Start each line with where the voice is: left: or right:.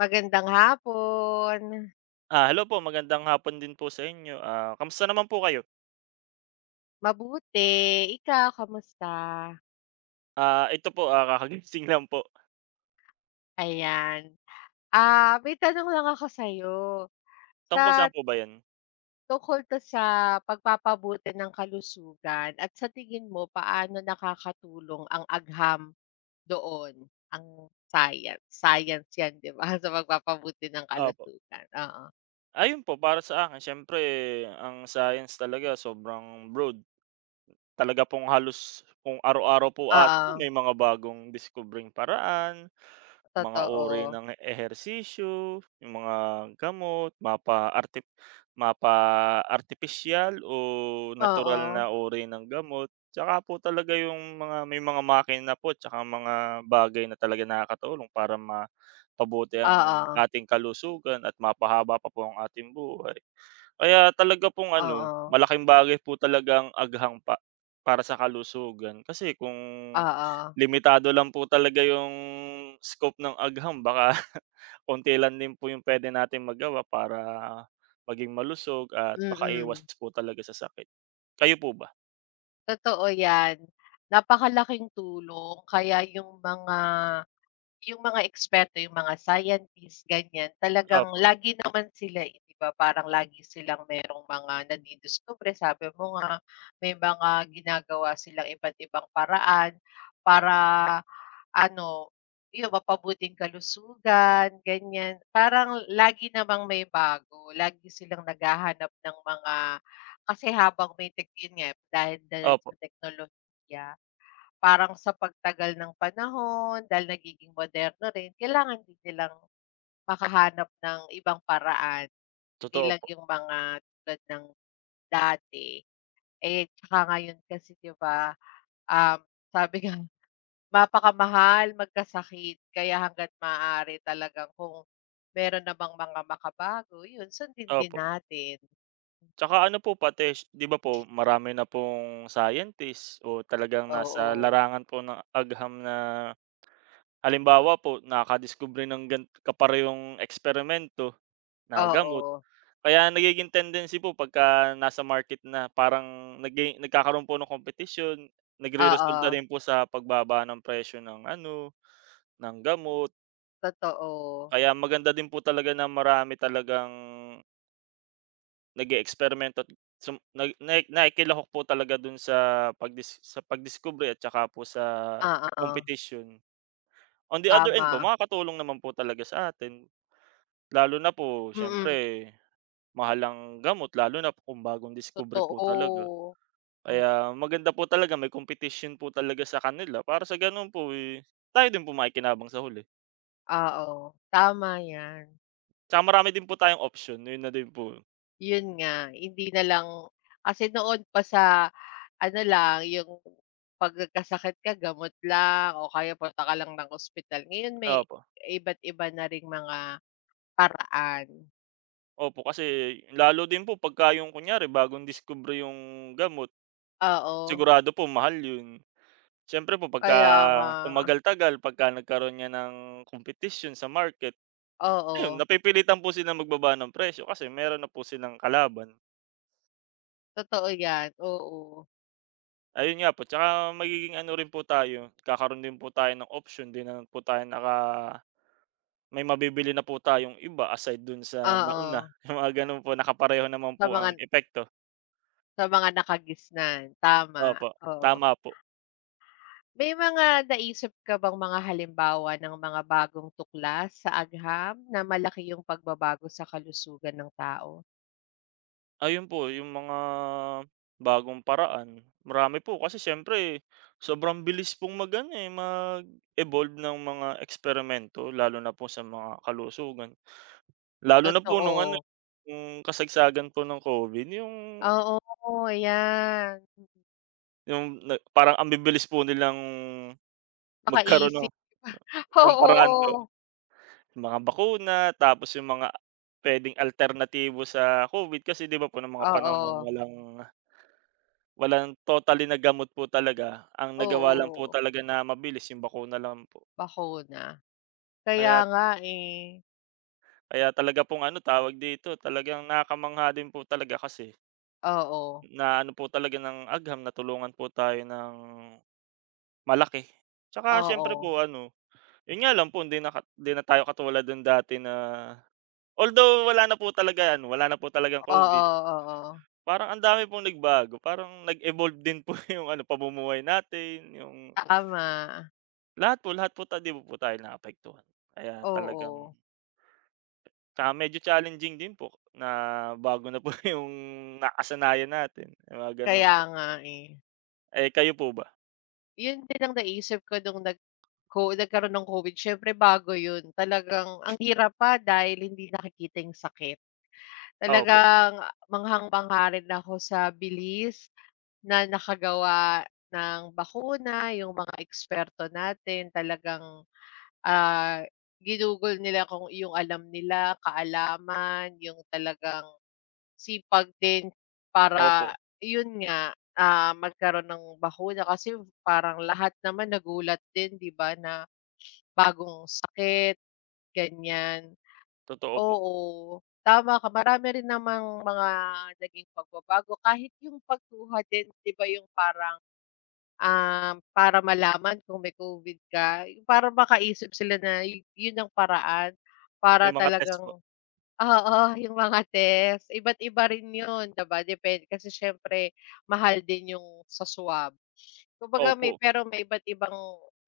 left: Magandang hapon.
right: Hello po, magandang hapon din po sa inyo. Kamusta naman po kayo?
left: Mabuti, ikaw kamusta?
right: Ito po, kakagising lang po.
left: Ayan. Ah, may tanong lang ako sa'yo.
right: Tungkol
left: Sa
right: saan po ba 'yan?
left: Tungkol 'to sa pagpapabuti ng kalusugan at sa tingin mo paano nakakatulong ang agham doon, ang science. Science 'yan 'di ba, sa pagpapabuti ng
right: Opo.
left: kalusugan, oo.
right: Ayun po, para sa akin siyempre ang science talaga sobrang broad. Talaga pong halos kung araw-araw po at
left: Oo,
right: may mga bagong diskubreng paraan. Mga uri
left: totoo.
right: ng ehersisyo, yung mga gamot, mapa-artipisyal o natural
left: Oo,
right: na uri ng gamot. Tsaka po talaga yung mga may mga makina po tsaka mga bagay na talaga nakakatulong para mapabuti ang
left: oo,
right: ating kalusugan at mapahaba pa po ang ating buhay. Kaya talaga pong ano,
left: oo,
right: malaking bagay po talaga ang aghang pa para sa kalusugan, kasi kung
left: oo,
right: limitado lang po talaga yung scope ng agham baka konti lang din po yung puwede natin magawa para maging malusog at makaiwas
left: mm.
right: po talaga sa sakit. Kayo po ba?
left: Totoo yan, napakalaking tulong kaya yung mga eksperto, yung mga scientists ganyan talagang
right: Opo,
left: lagi naman sila, eh, 'di ba, parang lagi silang merong mga nadidiskubre sabi mo nga, may mga ginagawa silang iba't ibang paraan para ano, 'yun mapabuting kalusugan, ganyan? Parang lagi namang may bago, lagi silang naghahanap ng mga kasi habang may tech 'yun nga, dahil dahil
right: opo,
left: sa teknolohiya, parang sa pagtagal ng panahon, dahil nagiging moderno rin, kailangan din silang makahanap ng ibang paraan, 'di
right: totoo
left: lang
right: po,
left: yung mga tulad ng dati. Eh, tsaka ngayon kasi 'di ba, um, sabi nga, mapakamahal, magkasakit. Kaya hangga't maaari talagang kung meron namang mga makabago, yun sundin din
right: opo.
left: natin.
right: Tsaka ano po pati 'di ba po marami na pong scientist o talagang nasa
left: Oo,
right: larangan po ng agham na halimbawa po nakadiskubre ng kaparehong eksperimento na gamot.
left: oo,
right: Kaya nagiging tendency po, pagka nasa market na, parang nagkakaroon po ng kompetisyon, nagreresulta
left: oo,
right: din po sa pagbaba ng presyo ng ano, ng gamot.
left: totoo.
right: Kaya maganda din po talaga na marami talagang nag-eeksperimento at sum nag na nakikilahok po talaga dun sa sa pagdiskubre at saka po sa
left: Oo,
right: competition. On the other end po,
left: tama.
right: makakatulong naman po talaga sa atin, lalo na po
left: Mm,
right: siyempre mahal ang gamot lalo na po kung bagong discovery po talaga.
left: totoo. Hmm,
right: Kaya maganda po talaga may competition po talaga sa kanila, para sa gano'n po, eh, tayo din po makikinabang sa huli.
left: oo, tama yan.
right: Tsaka marami din po tayong option, 'yun na din po.
left: Yun nga, hindi na lang kasi noon pa ano lang, yung 'pag nagkasakit ka gamot lang o kaya punta ka lang ng ospital. Ngayon may
right: Opo,
left: iba't iba na ring mga paraan.
right: opo, kasi lalo din po pagka yung kunyari bagong diskubre yung gamot,
left: Oo,
right: sigurado po mahal 'yun. Siyempre po pagka
left: kaya nga.
right: tumagal-tagal, pagka nagkaroon niya ng competition sa market, ayun
left: Oo,
right: napipilitan po silang magbaba ng presyo kasi meron na po silang kalaban.
left: totoo 'yan, oo.
right: Ayun nga po, tsaka magiging ano rin po tayo, kakaroon din po tayo ng option, din na po tayo may mabibili na po tayong iba aside dun sa nauna,
left: Oo,
right: yung mga gano'n po, nakapareho naman
left: sa
right: po
left: mga
right: ang epekto.
left: sa mga nakagisnan, tama,
right: Opo,
left: oo.
right: tama po.
left: May mga naisip ka bang mga halimbawa ng mga bagong tuklas sa agham na malaki yung pagbabago sa kalusugan ng tao?
right: Ayun po, yung mga bagong paraan, marami po kasi siyempre sobrang bilis pong mag-ano, eh, mag-evolve ng mga eksperimento lalo na po sa mga kalusugan. Lalo na po nung ano,
left: Totoo,
right: nung kasagsagan po ng COVID,
left: oo, ayan.
right: yung nag parang ang bibilis po nilang magkaroon
left: Makaisip.
right: ng paraan po,
left: Oo,
right: mga bakuna, tapos yung mga puwedeng alternatibo sa Covid, kasi 'di ba po nung mga panahon
left: oo,
right: walang walang totally na gamot po talaga, ang nagawa lang po
left: oo,
right: talaga na mabilis yung bakuna lang po.
left: bakuna. Kaya
right: Kaya
left: nga, eh.
right: Kaya talaga pong ano, tawag dito, talagang nakakamangha din po talaga kasi
left: Oo,
right: na ano po talaga ng agham natulungan po tayo ng malaki. Tsaka siyempre
left: oo,
right: po ano, yun nga lang po, hindi na tayo katulad nung dati, na although wala na po talagang COVID.
left: oo, oo,
right: Parang ang dami pong nagbago, parang nag-evolve din po yung ano, pamumuhay natin, yung
left: tama,
right: lahat po ta 'di po tayo naapektuhan. Kaya talagang,
left: oo.
right: tsaka medyo challenging din po na bago na po yung nakasanayan natin, yung mga gano'n
left: Kaya
right: po.
left: nga, eh.
right: Eh, kayo po ba?
left: Yun din ang naisip ko nung nagkaroon ng COVID, siyempre bago yun talagang ang hirap pa dahil hindi nakikita yung sakit.
right: Opo,
left: Talagang manghang-mangha rin ako sa bilis na nakagawa ng bakuna, yung mga eksperto natin talagang, ah, ginugol nila kung yung alam nila, kaalaman, yung talagang sipag din
right: opo,
left: para yun nga, ah, magkaroon ng bakuna kasi parang lahat naman nagulat din 'di ba na bagong sakit, ganyan.
right: totoo po.
left: Oo, tama ka, marami rin namang mga naging pagbabago kahit yung pagkuha din 'di ba yung parang, para malaman kung may COVID ka, yung para makaisip sila na yun ang paraan para
right: May mga test po,
left: talagang, oo, yung mga test iba't iba rin yun, 'di ba? Depende kasi siyempre mahal din yung sa swab. Kumbaga may,
right: opo.
left: pero may iba't ibang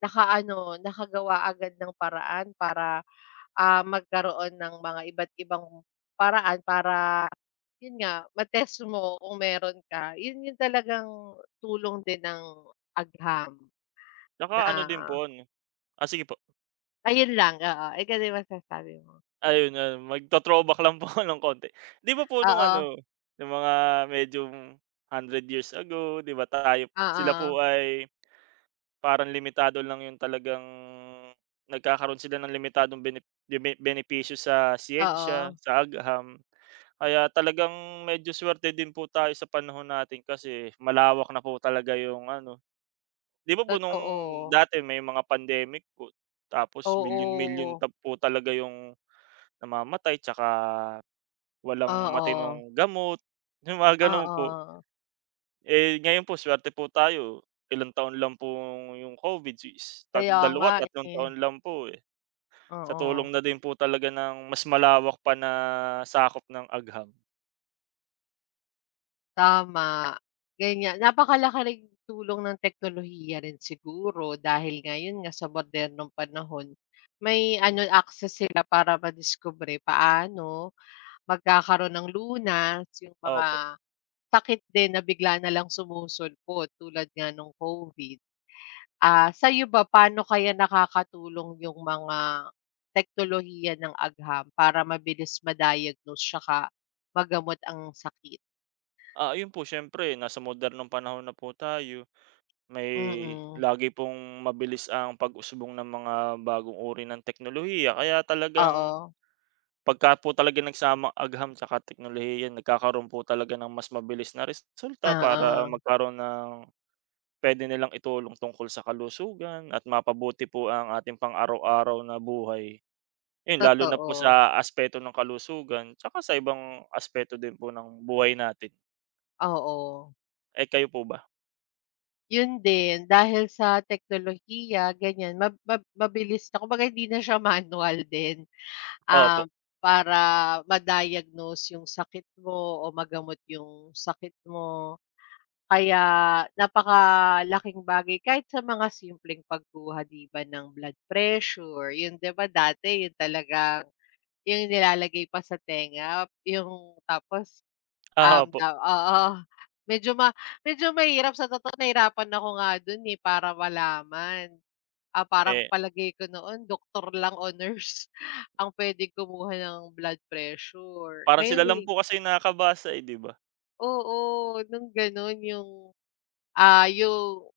left: nakaano, nakagawa agad ng paraan para, ah, magkaroon ng mga iba't ibang paraan para yun nga, mo kung meron ka. Yun yung talagang tulong din ng agham.
right: Tsaka
left: Na,
right: ano din po
left: oo.
right: ano, sige po.
left: Ayun lang, oo. Ikaw din masasabi mo?
right: Ayun, magto-throwback lang po ako ng konti. 'Di ba po nung
left: Oo,
right: ano, nung mga medyo hundred years ago, 'di ba tayo sila
left: oo,
right: po ay parang limitado lang yung talagang nagkakaroon sila ng limitadong bene bene benepisyo sa siyensya,
left: oo.
right: sa agham. Kaya talagang medyo suwerte din po tayo sa panahon natin, kasi malawak na po talaga yung ano. 'Di ba po nung
left: Totoo.
right: dati may mga pandemic po, tapos milyon-milyon
left: Oo.
right: ta po talaga yung namamatay, tsaka walang
left: Oo,
right: matinong gamot, yung mga gano'n po.
left: oo.
right: Eh, ngayon po suwerte po tayo, ilang taon lang po yung COVID is
left: Kaya
right: dalawa,
left: nga,
right: tatlong
left: eh.
right: taon lang po, eh. Sa tulong
left: Oo,
right: na din po talaga ng mas malawak pa na sakop ng agham.
left: tama. Ganyan. Napakalaking tulong ng teknolohiya rin siguro dahil ngayon nga sa modernong panahon, may ano, access sila para madiskubre paano magkakaroon ng lunas yung mga
right: Opo.
left: sakit din na bigla na lang sumusulpot tulad nga nung COVID. Ah, sa'yo ba paano kaya nakakatulong yung mga teknolohiya ng agham para mabilis ma-diagnose tsaka magamot ang sakit?
right: Ayun po, siyempre nasa modernong panahon na po tayo, may
left: Mm,
right: lagi pong mabilis ang pag-usbong ng mga bagong uri ng teknolohiya, kaya talagang
left: oo,
right: pagka po talaga nagsama agham tsaka teknolohiya nagkakaroon po talaga ng mas mabilis na resulta para
left: oo,
right: magkaroon ng pwede nilang itulong tungkol sa kalusugan at mapabuti po ang ating pang-araw-araw na buhay. 'Yun, lalo na po
left: totoo,
right: sa aspeto ng kalusugan tsaka sa ibang aspeto din po ng buhay natin.
left: oo.
right: Eh, kayo po ba?
left: Yun din dahil sa teknolohiya ganyan mab mab mabilis na, kumbaga hindi na siya manual din.
right: Opo,
left: Ah, para ma-diagnose yung sakit mo o magamot yung sakit mo. Kaya napakalaking bagay kahit sa mga simpleng pagkuha 'di ba ng blood pressure, yun 'di ba dati yun talagang yung nilalagay pa sa tenga, yung tapos,
right: opo.
left: Daw, oo. Medyo ma medyo mahirap sa totoo, nahirapan ako nga dun, eh, para malaman. Ah, parang
right: Eh,
left: palagay ko noon doktor lang o nurse ang puwedeng kumuha ng blood pressure.
right: parang sila
left: Ngayon,
right: lang
left: eh,
right: po kasi yung nakakabasa, eh, 'di ba?
left: oo, nung gano'n yung, ah, yung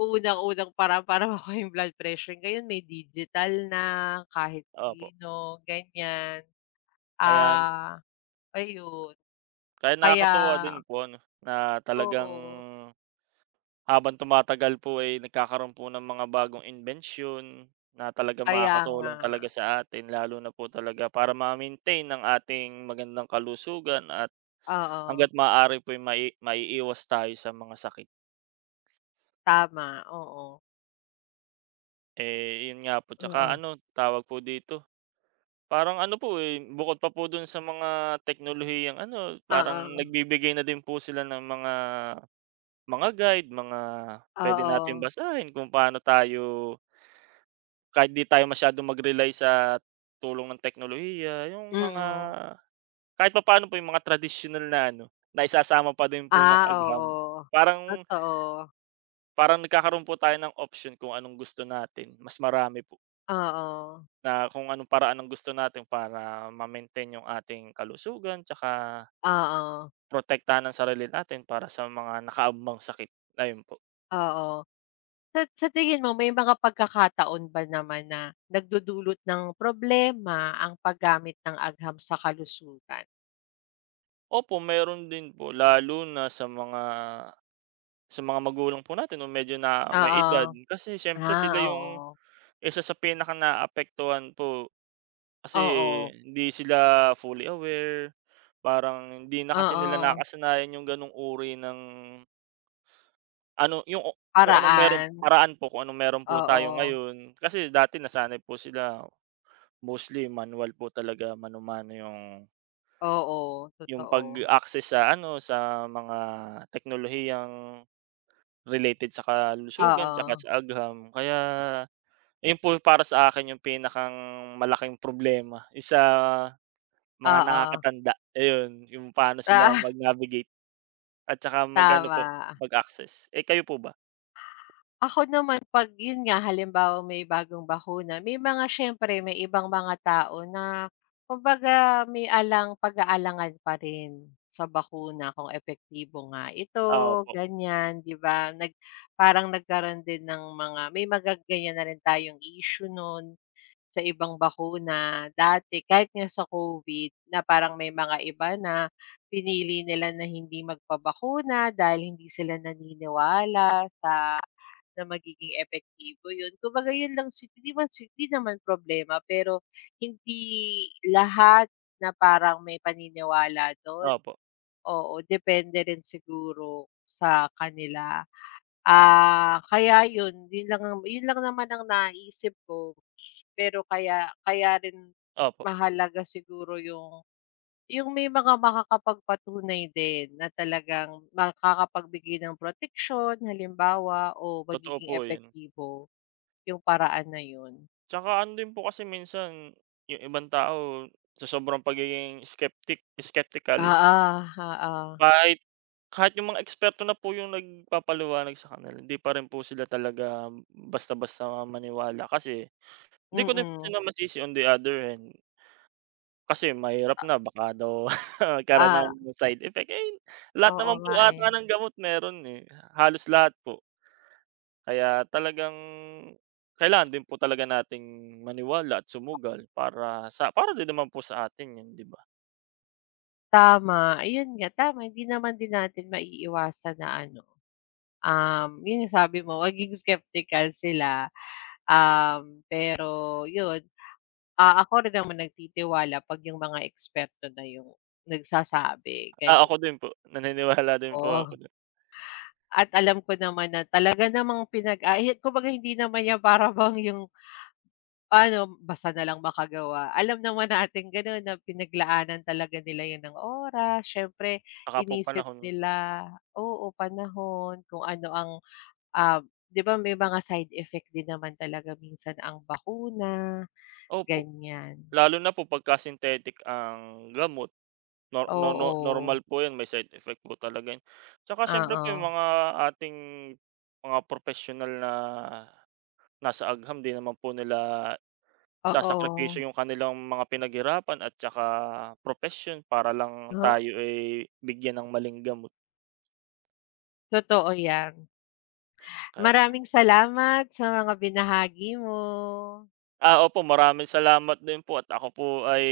left: unang-unang paraan para makuha yung blood pressure, ngayon may digital na, kahit
right: Opo,
left: sino, ganiyan.
right: kaya
left: Ah, ayun,
right: kaya
left: kaya
right: nakakatuwa din po ano, na talagang
left: oo,
right: habang tumatagal po, ay nagkakaroon po ng mga bagong imbensyon na talaga
left: kaya nga.
right: makakatulong talaga sa atin lalo na po talaga para ma-maintain ang ating magandang kalusugan at
left: Oo,
right: hangga't maaari po ay maiiwas tayo sa mga sakit.
left: tama, oo.
right: Eh, yun nga po, tsaka
left: Oo.
right: ano, tawag po dito, parang ano po, eh, bukod pa po dun sa mga teknolohiyang ano, parang
left: Oo,
right: nagbibigay na din po sila ng mga guide, mga pwede natin
left: oo,
right: basahin kung paano tayo, kahit di tayo masyadong mag-rely sa tulong ng teknolohiya, yung mga
left: mm.
right: kahit papaano po yung mga tradisyonal na ano, naisasama pa din po ng
left: Ah,
right: agham.
left: oo,
right: Parang
left: totoo.
right: Parang nagkakaroon po tayo ng option kung anong gusto natin, mas marami po
left: Oo,
right: na kung anong paraan ang gusto natin para ma-maintain yung ating kalusugan, tsaka
left: oo,
right: protektahan ang sarili natin para sa mga nakaambang sakit, ayun po.
left: oo. Sa tingin mo may mga pagkakataon ba naman na nagdudulot ng problema ang paggamit ng agham sa kalusugan?
right: Opo, meron din po, lalo na sa mga magulang po natin nung medyo na may edad,
left: Oo.
right: kasi siyempre
left: Ah,
right: sila yung
left: oo,
right: isa sa pinaka naapektuhan po, kasi
left: oo,
right: hindi sila fully aware, parang hindi na kasi nila
left: oo,
right: nakasanayan yung ganong uri ng ano yung o kung anong meron
left: paraan,
right: paraan po, kung anong meron po tayo
left: oo,
right: ngayon. Kasi dati nasanay po sila mostly manual po talaga, yung
left: oo, totoo.
right: pag-access sa ano, sa mga teknolohiyang related sa kalusugan tsaka
left: Oo,
right: sa agham, kaya yun po para sa akin yung pinakang malaking problema is sa mga
left: oo,
right: nakakatanda, ayun yung paano sila
left: ah,
right: mag-navigate at saka mag-ano po,
left: tama.
right: mag-access. Eh, kayo po ba?
left: Ako naman 'pag yun nga, halimbawa may bagong bakuna, may mga siyempre may ibang mga tao na kumbaga may alang pag-aalangan pa rin sa bakuna kung epektibo nga ito,
right: Opo,
left: ganyan, 'di ba? Parang nagkaroon din ng mga, may mga ganyan na rin tayong issue nun sa ibang bakuna dati, kahit nga sa COVID na parang may mga iba na pinili nila na hindi magpabakuna dahil hindi sila naniniwala sa na magiging epektibo yun. Kumbaga yun lang, si hindi man si hindi naman problema pero hindi lahat na parang may paniniwala dun.
right: opo,
left: Oo, depende rin siguro sa kanila. Ah, kaya yun, yun lang ang yun lang naman ang naisip ko, pero kaya kaya rin
right: opo,
left: mahalaga siguro yung may mga makakapagpatunay din na talagang makakapagbigay ng protection, halimbawa, o
right: totoo
left: magiging
right: po yun.
left: epektibo yung paraan na yun.
right: Tsaka ano din po kasi minsan yung ibang tao sa sobrang pagiging skeptical,
left: Oo, oo,
right: kahit kahit yung mga eksperto na po yung nagpapaliwanag sa kanila hindi pa rin po sila talaga basta-basta maniwala, kasi hindi ko din po
left: mm.
right: sila masisi on the other hand. Kasi mahirap na baka daw magkaroon ng
left: Ah,
right: side effect, eh, lahat
left: oo
right: naman
left: nga,
right: po
left: eh.
right: ata ng gamot meron, eh, halos lahat po. Kaya talagang kailangan din po talaga nating maniwala at sumugal para sa din naman po sa atin 'yun, 'di ba?
left: Tama, ayun nga, tama, hindi naman din natin maiiwasan na ano, yun yung sabi mo maging skeptical sila, pero yun, ah, ako rin naman nagtitiwala 'pag yung mga eksperto na yung nagsasabi,
right: Ah,
left: ganyan.
right: ako din po, naniniwala din po
left: Oo,
right: ako do'n.
left: at alam ko naman na talaga namang kumbaga hindi naman yan para, bang yung ano, basta na lang makagawa. Alam naman natin gano'n na pinaglaanan talaga nila 'yun ng oras, siyempre
right: Baka po
left: inisip
right: panahon,
left: nila, oo, panahon, kung ano ang, ah, 'di ba may mga side effect din naman talaga minsan ang bakuna,
right: opo,
left: ganiyan.
right: lalo na po pagka synthetic ang gamot nor no no
left: Oo,
right: normal po 'yun, may side effect po talaga 'yun. Tsaka siyempre po yung
left: oo.
right: mga ating mga professional na nasa agham di naman po nila
left: Oo,
right: isasakripisyo yung kanilang mga pinaghirapan at tsaka propesyon para lang
left: oo,
right: tayo ay bigyan ng maling gamot.
left: totoo 'yan.
right: Kaya
left: Maraming salamat sa mga binahagi mo.
right: Opo, maraming salamat din po at ako po ay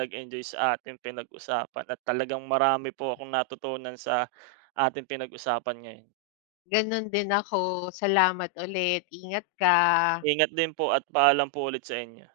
right: nag-enjoy sa ating pinag-usapan at talagang marami po akong natutunan sa ating pinag-usapan ngayon.
left: Gano'n din ako, salamat ulit, ingat ka.
right: Ingat din po at paalam po ulit sa inyo.